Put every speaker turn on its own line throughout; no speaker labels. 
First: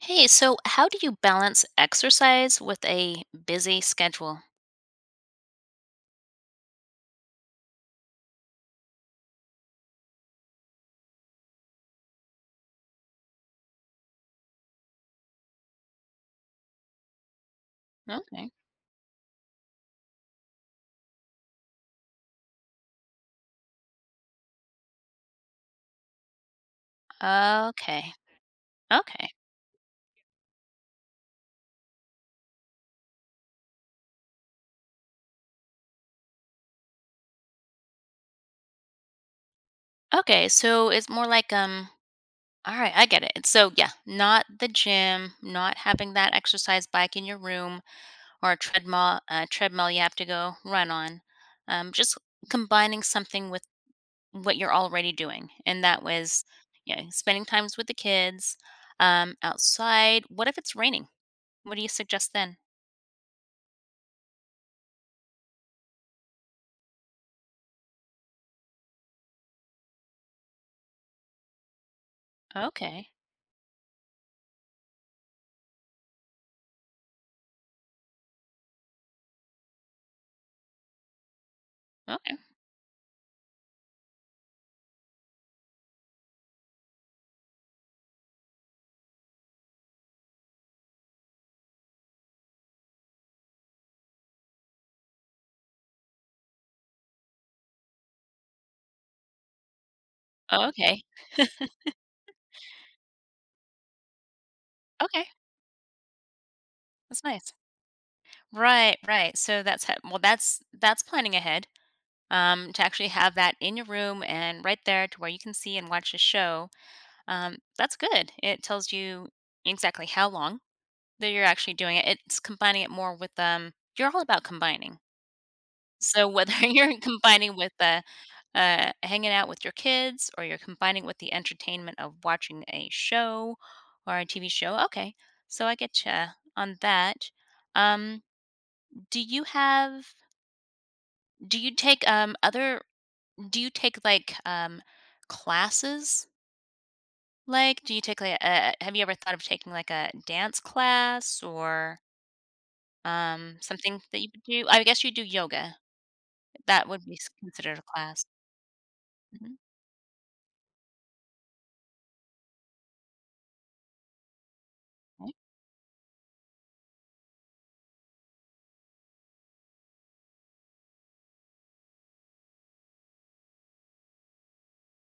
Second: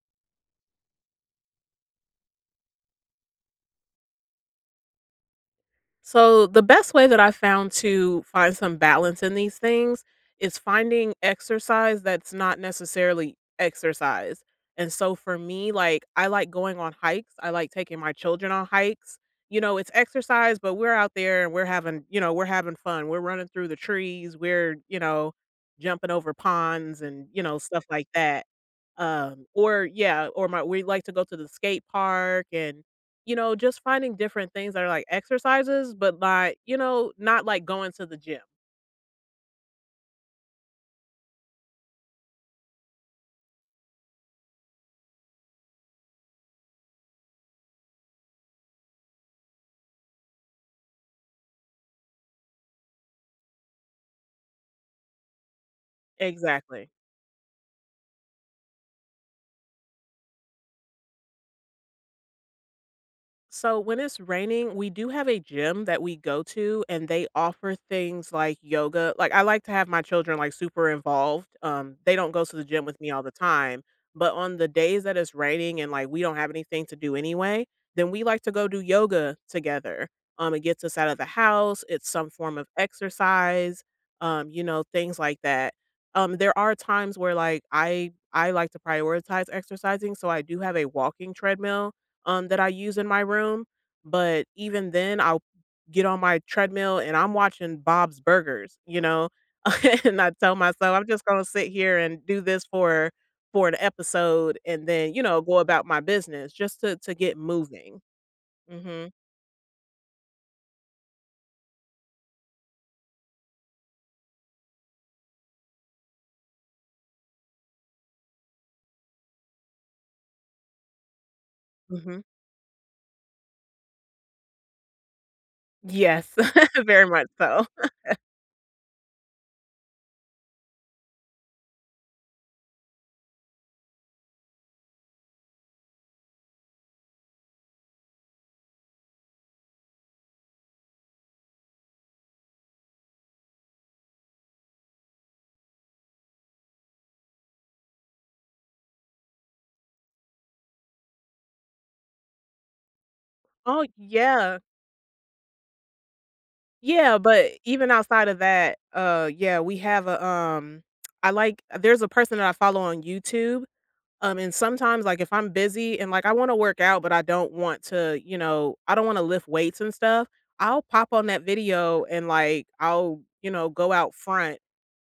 Hey, so how do you balance exercise with a busy schedule?
So, the best way that I found to find some balance in these things is finding exercise that's not necessarily exercise. And so for me, like I like going on hikes. I like taking my children
Okay.
on hikes. You know, it's exercise, but we're out there and we're having, we're having fun. We're running through the trees, we're, jumping over ponds and, stuff like
Okay.
that.
Okay.
Or yeah, or my we like to go to the skate park and you know, just finding different things that are like exercises, but, like, you know, not like going to the gym.
Okay. So it's more like all right, I get it. So yeah, not the gym, not having that exercise bike in your room or a treadmill treadmill you have to go run on. Just combining something with what you're already doing. And that was,
Exactly.
you know, spending times with the kids, outside. What if it's raining? What do you suggest then?
So when it's raining, we do have a gym that we go to and they offer things like yoga. Like I like to have my children like super involved. They don't go to the gym with
Okay.
me all the time, but on the days that it's raining and like we don't have anything to do anyway, then we like to go do yoga together. It gets us out of the house, it's some form of exercise, you know, things like that. There are times where like I like to prioritize exercising, so I do have a walking treadmill that I use in my room. But even then, I'll get on my treadmill and I'm watching Bob's Burgers, you know, and I tell
Oh,
myself
okay.
I'm just gonna sit here and do this for an episode, and then you
Okay,
know go about my business just to
that's
get
nice.
moving.
Right,
Mhm.
right. So that's well, that's planning ahead. To actually have that in your room and right there to where you can see and watch the show. That's good. It tells you exactly how long that you're actually doing it.
Mhm.
It's combining it more with. You're all about combining. So
Yes,
whether you're
very much
combining
so.
with, hanging out with your kids, or you're combining with the entertainment of watching a show or a TV show, okay, so I get you on that. Um, do you have do you take, other do you take, like, classes? Like, do you take, like, a have you ever thought of taking, like, a dance class or,
Oh
something that you could
yeah.
do? I guess you do yoga. That would be
Yeah,
s
but
considered a
even
class.
outside of that,
Mhm,
yeah, we have a I like there's a person that I follow on YouTube. And sometimes, like, if
right,
I'm busy and, like, I wanna work out, but I don't want to, you know, I don't wanna lift weights and stuff, I'll pop on that video and, like, I'll, you know, go out front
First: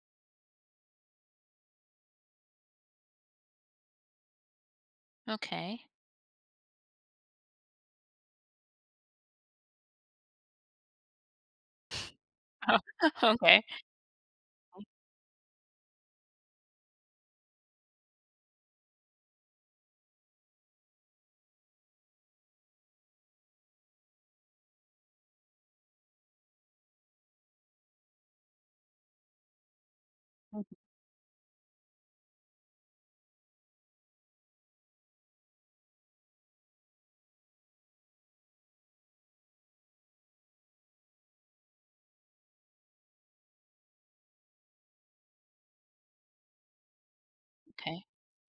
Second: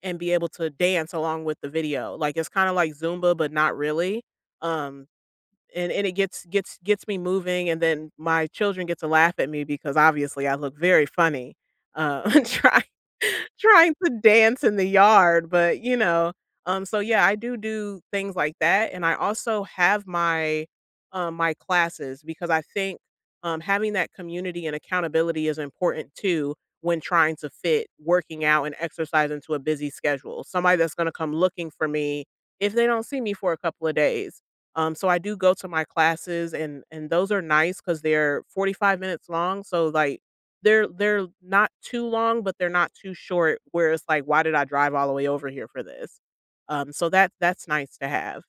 and be able to dance along with the video. Like, it's kinda like Zumba, but not really. Um
okay.
and it gets me moving, and then my children get to laugh at me because obviously I look very funny,
Oh,
trying
okay.
trying to dance in the yard, but, you know, so yeah, I do do things like that, and I also have my, my classes because I think, having that community and accountability is important too when trying to fit working out and exercise into a busy schedule. Somebody that's gonna come looking for me if they don't see me for a couple of days. So I do go to my classes and those are nice because 'cause they're 45 minutes long, so, like, they're not too long, but they're not too short where it's like, "Why did I drive all the way over here for this?" So that's nice
Okay.
to have.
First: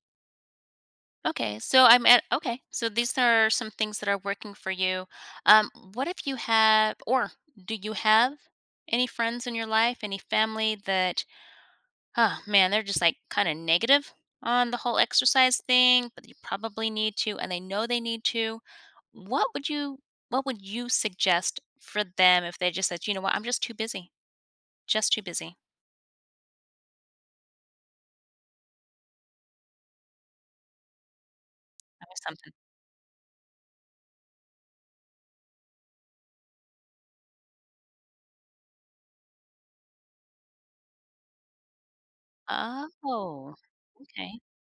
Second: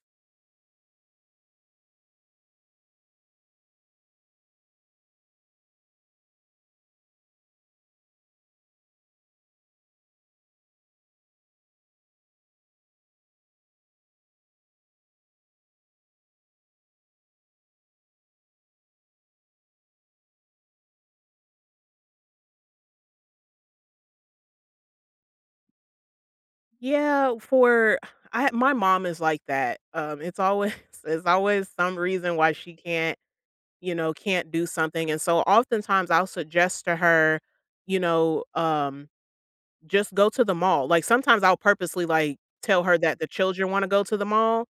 Okay. So I'm at okay. So these are some things that are working for you. What if you have or do you have any friends in your life, any family that oh man, they're just like kind of negative on the whole exercise thing, but you probably need to and they know they need to. What would you what would you suggest for them if they just said, you know what, I'm just too busy. Just too busy.
Yeah, for I my mom is like that. It's always it's always some
I
reason
something.
why she can't, you know, can't do something, and so oftentimes I'll suggest to her, you know, just go to the mall. Like, sometimes I'll purposely, like, tell her that the
Oh,
children wanna go to the
okay.
mall,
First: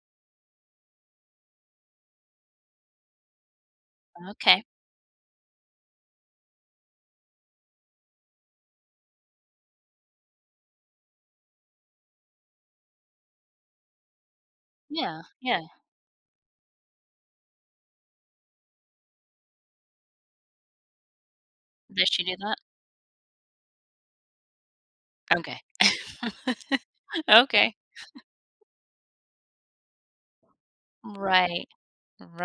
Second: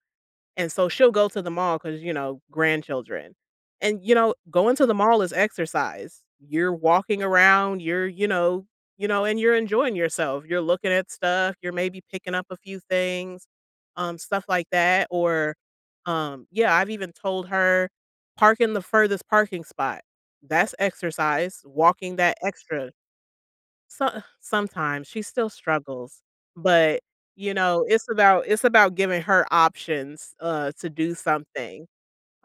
and so she'll go to the mall because you know, grandchildren. And, you know,
Okay.
going to the mall is exercise. You're walking around, you're, you know, and you're enjoying yourself. You're looking at stuff, you're maybe picking up a few things, stuff like that,
Yeah.
or,
Yeah.
yeah, I've even told her, "Park in the furthest parking spot." That's exercise,
Does
walking
she do
that
that?
extra. So sometimes she still
Okay.
struggles, but, you
Okay.
know, it's about giving her options, to do
Right,
something.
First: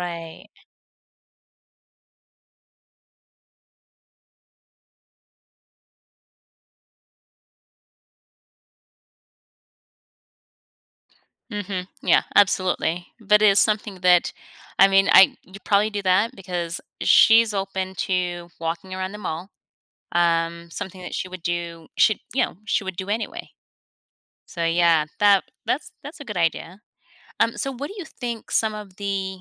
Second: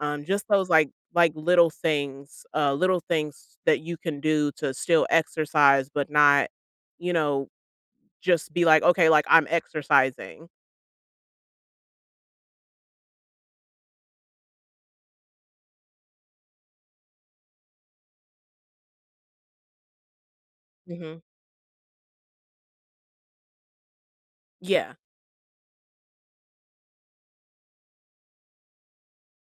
Just those, little things that you can do to still exercise, but not, you know, just be like, "Okay, like, I'm exercising."
Mhm. Yeah, absolutely. But it's something that I mean, I you probably do that because she's open to walking around the mall, something that
Mhm.
she would do she you know, she would do anyway. So,
Yeah.
yeah, that's a good idea. So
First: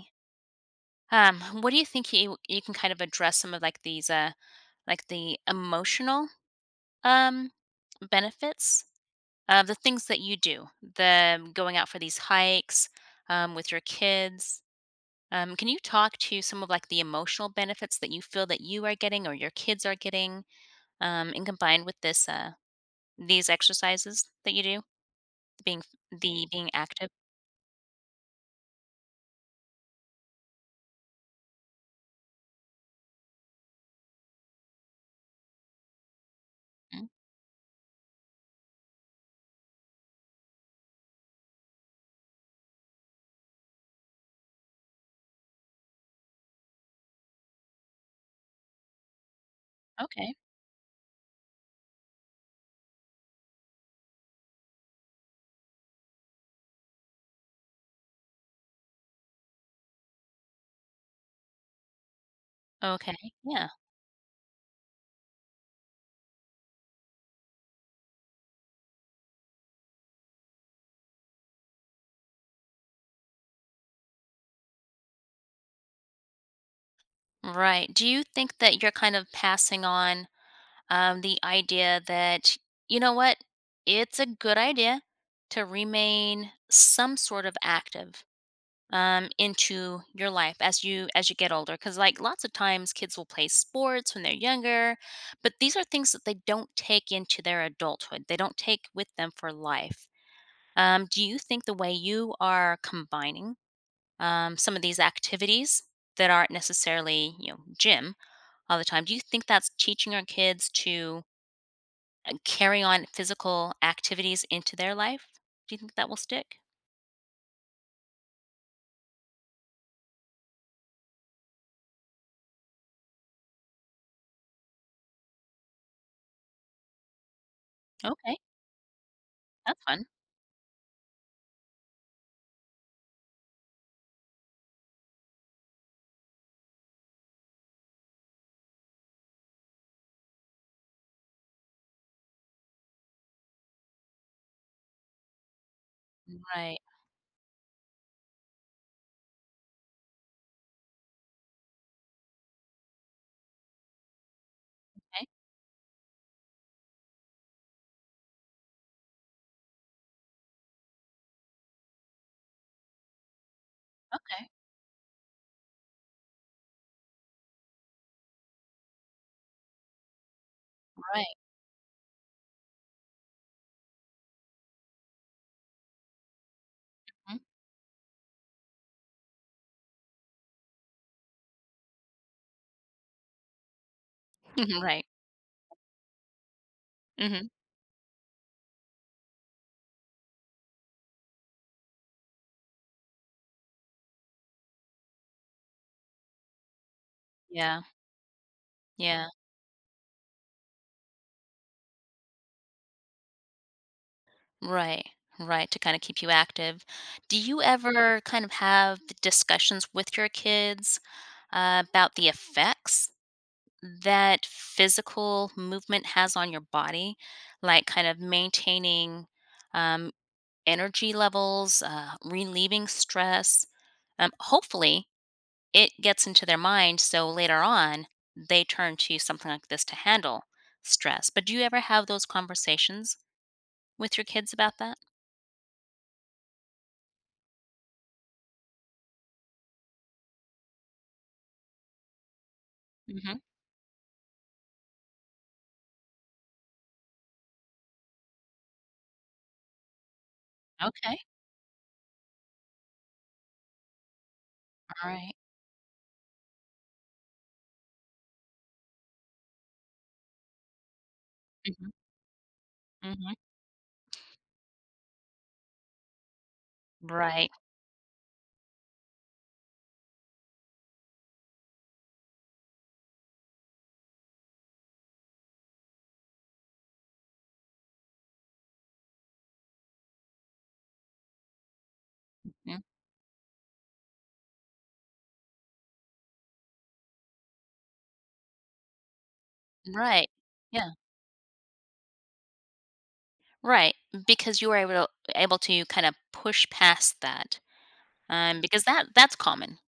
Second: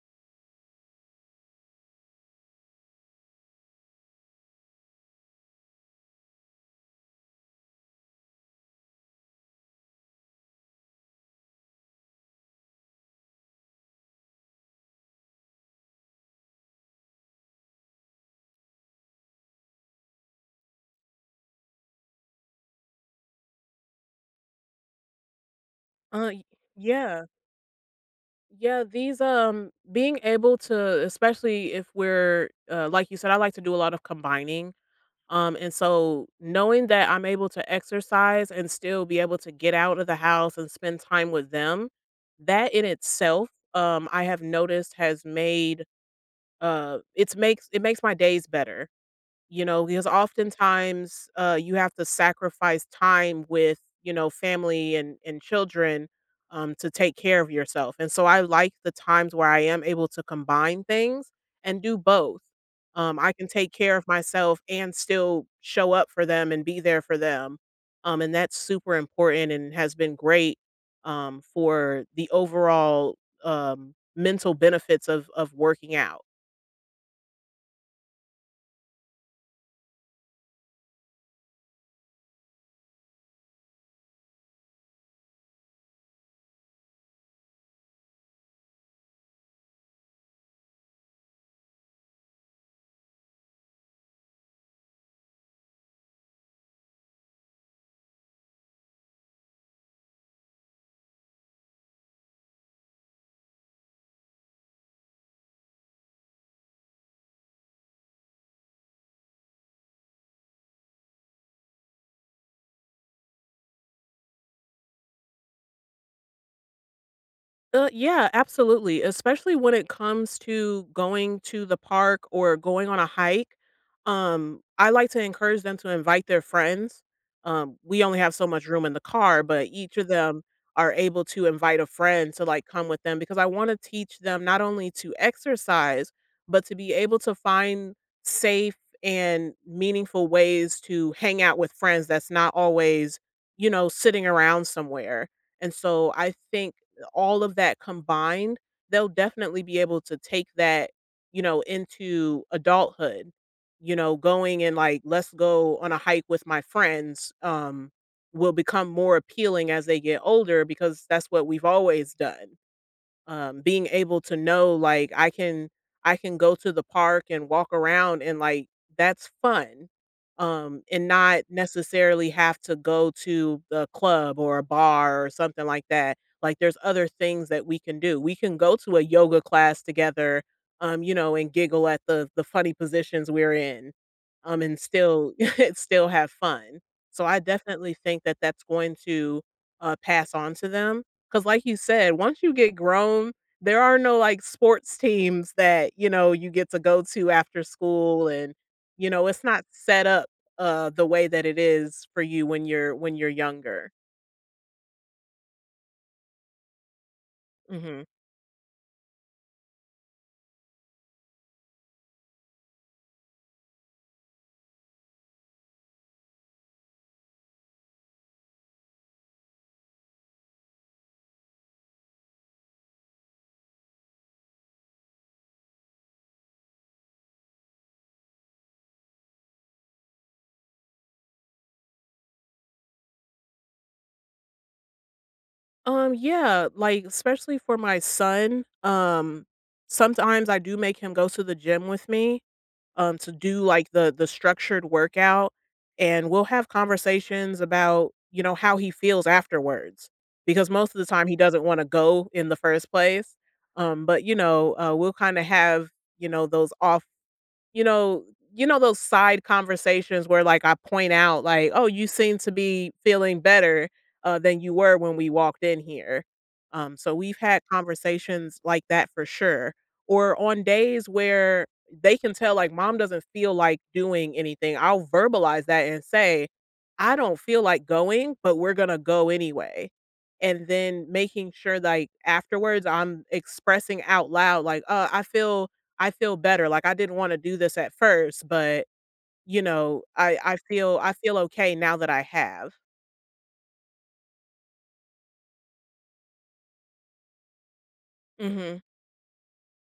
what do you think you can kind of address some of, like, these, like, the emotional, um, benefits of the things that you do, the going out for these hikes with your kids. Can you talk to some of like the emotional benefits that you feel that you are getting or your kids are getting, and combined with this these exercises that you do, being
Y
the being active?
Yeah. Yeah, these, being able to especially if we're, like you said, I like to do a lot of combining. And so knowing
Mm,
that I'm able to exercise and still be able to get out of the house and spend time with them, that in itself, I have noticed has made it makes my days better. You know, because
okay,
oftentimes, you have to sacrifice time with, you know, family and children, to take care of yourself, and so I like the times where I am able to combine things and do both.
okay,
I can
yeah,
take care of myself and still show up for them and be there for them, and that's super important and has been great, for the overall, mental benefits of working out.
right. Do you think that you're kind of passing on the idea that you know what, it's a good idea to remain some sort of active into your life as you get older, because like lots of times kids will play sports when they're younger, but these are things that they don't take into their adulthood, they don't take with them for life, do you think the way you are combining some of these activities that aren't necessarily you know gym all the time, do you think that's teaching our kids to carry on physical activities into their life, do you think that will stick?
Yeah, absolutely. Especially when it comes to going to the park or going on a hike. I like to encourage them to invite their friends. We only have
Okay,
so much room in the car, but
that's
each
fun.
of them are able to invite a friend to like come with them because I want to teach them not only to exercise, but to be able to find safe and meaningful ways to hang out with friends that's not always, you know, sitting around somewhere. And so I think
Right.
all of that combined, they'll definitely be able to take that, you know, into adulthood. You know, going and like,
Okay.
let's go on a hike with my friends will become more appealing as they get older because that's what we've always done. Being able to
Okay.
know, like, I can go to the park and walk around and, like, that's fun, and
Right.
not necessarily have to go to the club or a bar or something like that. Like, there's other things that we can do. We can go to a yoga class together, you know, and giggle at the funny positions we're in, and
Mhm, right.
still still have fun. So I
Mhm.
definitely think that that's going to, pass on to them. 'Cause like you said, once you get grown, there are no, like, sports teams that, you know, you get to go to after
Yeah,
school and, you know,
yeah.
it's not set up, the way that it is for you when you're younger.
Right, right, to kinda keep you active. Do you
Mhm.
ever kind of have d discussions with your kids about the effects that physical movement has on your body? Like, kind of maintaining, um, energy levels, relieving stress? Hopefully, it gets into their mind so later on, they turn to something like this to handle stress. But do you ever have those conversations? With your kids about that?
Yeah, like, especially for my son, sometimes I do make him go to the gym with me, to
Mhm.
do like the structured workout, and we'll have conversations about you know how he feels afterwards because most of the
Okay.
time he doesn't want to go in the first place. But you know, we'll
Alright.
kind of have you know those off you know you know those side conversations where, like, I point out, like, "Oh,
Mhm.
you seem to be
Mhm.
feeling better, than you were when we walked in here." So we've
Right.
had conversations like that for sure. Or on days where they can tell, like, mom doesn't feel like doing anything, I'll verbalize that and say, "I don't feel like going, but we're gonna go anyway." And then making sure, like,
Mm.
afterwards, I'm expressing out loud, like, I feel better, like, I didn't wanna do this at first, but, you know,
Right. Yeah.
I feel okay now that I have.
Right, because you were able to kind of push past that, because
Mhm.
that's common,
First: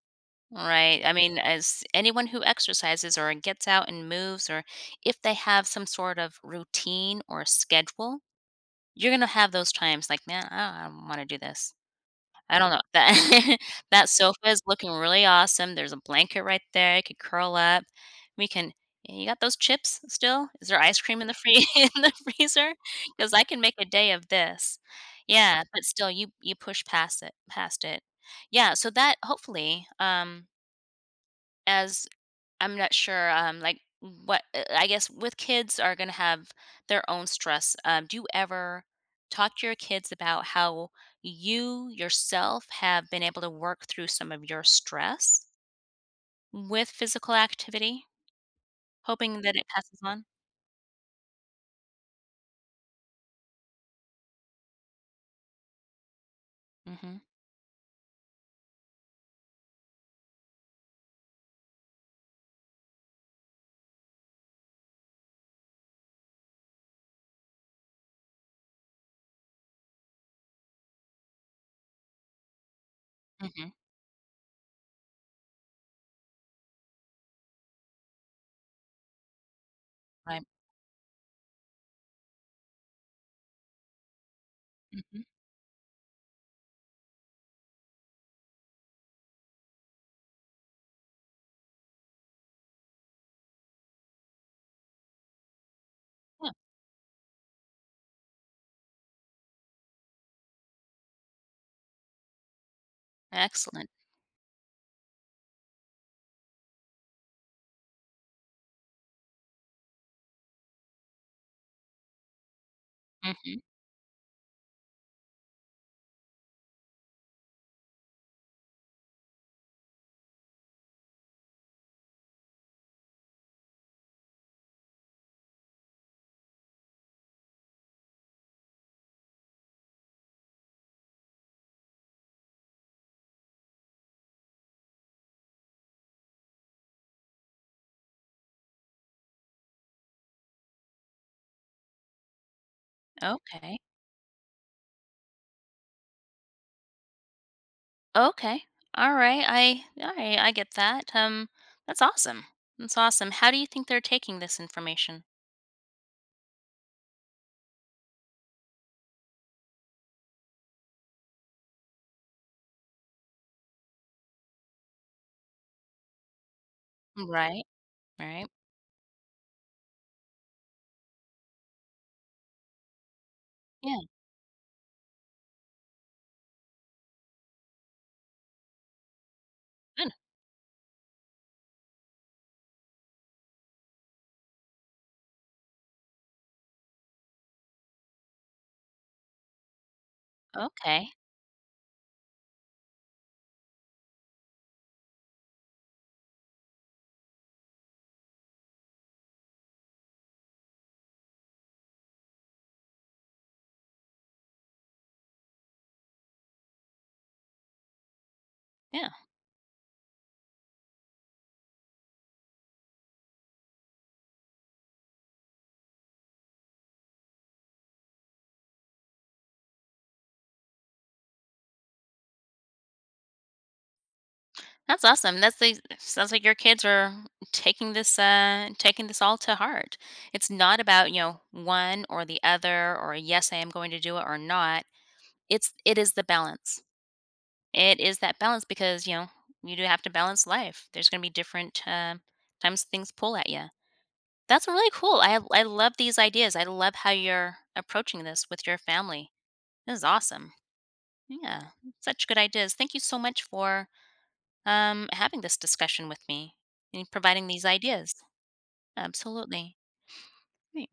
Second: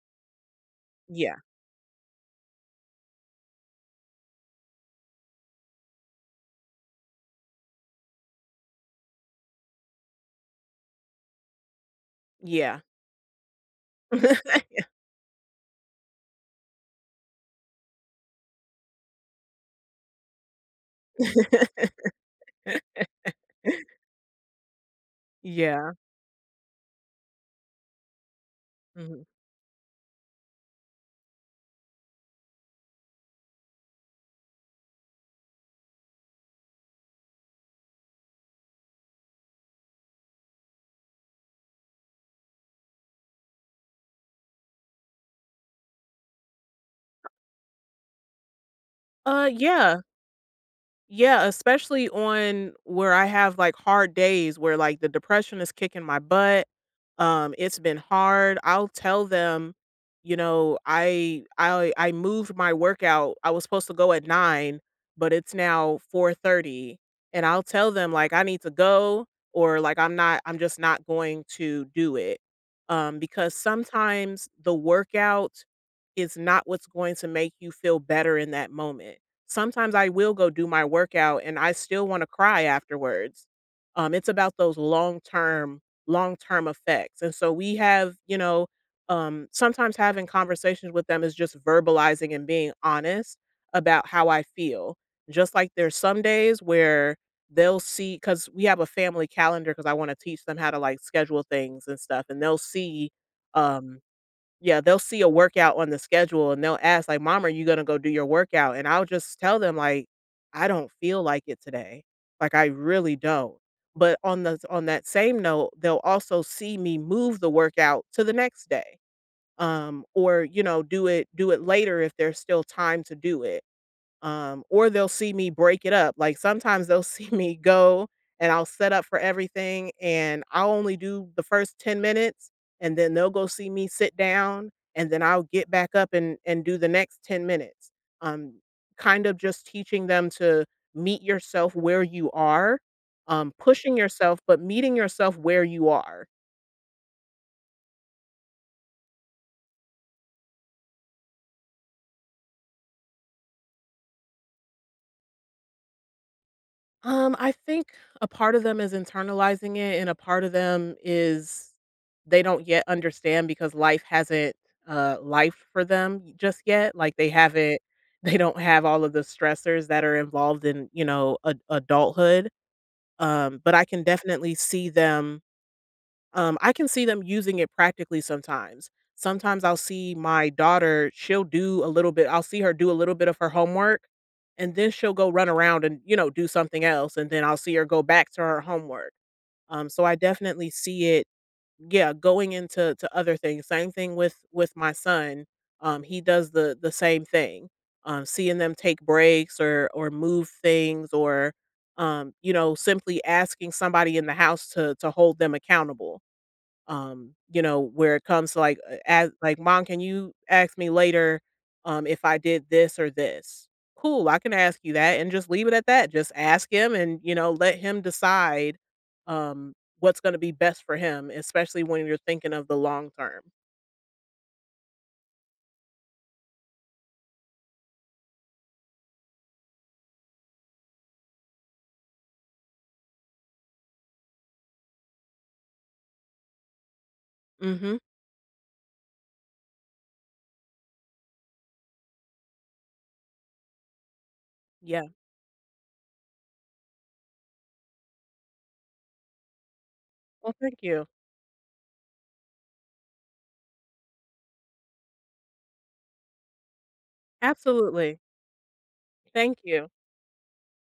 right? I
Yeah,
mean, as anyone who exercises or gets out and moves, or if they have some sort of routine or schedule, you're gonna have those times like, "Man, I don't wanna do this. I don't
yeah.
know. That that sofa is looking really awesome. There's a blanket right there. You could curl up. We can" "You got those chips still? Is there ice cream in the free in the freezer? Because I can make a day of this." Yeah, but
Yeah.
still, you push past it. Yeah, so that
Mhm.
hopefully, as I'm not sure, like, what I guess with kids are gonna have their own stress. Do you ever talk to your kids about how you yourself have been able to work through some of your stress with physical activity, hoping that it
Yeah.
passes on?
Yeah, especially on where I have like hard days where like the depression is kicking my butt.
Mm.
It's been hard. I'll tell them, you know, I moved my workout. I was supposed to go at 9, but it's now 4:30. And I'll tell them like I need to go or like I'm just not going to do it.
Mhm, mm
Because
mhm,
sometimes the workout is not what's going to make you feel better in that moment. Sometimes I will
right,
go do my workout and I still wanna cry afterwards. It's about those
mm mhm,
long-term effects, and so we have, you know, sometimes having conversations with them is just verbalizing and being honest about how I feel. Just like there's some
yeah,
days where they'll see because we have a family calendar because I wanna teach them how to, like, schedule things and stuff, and they'll see,
excellent,
um yeah, they'll see a workout on the schedule and they'll ask like, "Mom, are you gonna go do your workout?" And I'll just tell them like, "I don't feel like it today. Like I really
mm
don't."
mhm,
But on the on that same note, they'll also see me move the workout to the next day. Or you know, do it later if there's still time to do it or they'll see me break it up. Like sometimes they'll see me go and I'll set up for everything and I'll only do the first 10 minutes and then they'll go see me sit down and then I'll get back up and do the next 10 minutes. Um, Kind of just teaching them to meet yourself where you are,
okay,
pushing yourself, but meeting yourself where you are.
okay, alright, I get that, that's awesome, that's awesome. How do you think they're taking this information?
I think a part of them is internalizing it, and a part of them is they don't yet understand because life hasn't life for them just yet. Like they
Right,
haven't they
right,
don't have all of the stressors that are involved in, you know, adulthood. But I
yeah.
can definitely see them I can see them using it practically sometimes. Sometimes I'll
Good.
see my daughter, she'll do a little bit I'll see her do a little bit of her homework, and then she'll go run around and, you know, do something else, and then I'll see her go back to her homework. So I definitely see
Okay.
it, yeah, going into to other things. Same thing with my son. He does the same thing. Seeing them take breaks or move things or you know, simply asking somebody in the house to hold them accountable you know, where it comes to like
Yeah.
as like, "Mom, can you ask me later, if I did this or this?" "Cool, I can ask you that," and just leave it at that. Just ask him and, you know, let him decide, um, what's gonna be best for him, especially when you're thinking of the long term.
That's awesome. That's the Sounds like your kids are taking this all to heart. It's not about, you know, one or the other, or yes, I am going to do it or not. It is the balance.
Mhm.
It is that balance because, you know, you do have to balance life. There's going to be different times things pull at you. That's really
Yeah.
cool. I love these ideas. I love how you're approaching this with your family. This is awesome.
Well, thank you.
Yeah. Such good ideas. Thank you so much for having this discussion with me and providing these ideas.
Absolutely. Thank
Absolutely.
you.
Right.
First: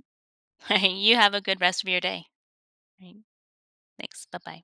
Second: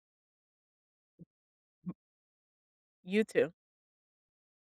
You have a good rest of your day. Right.
You too.
Thanks. Bye bye.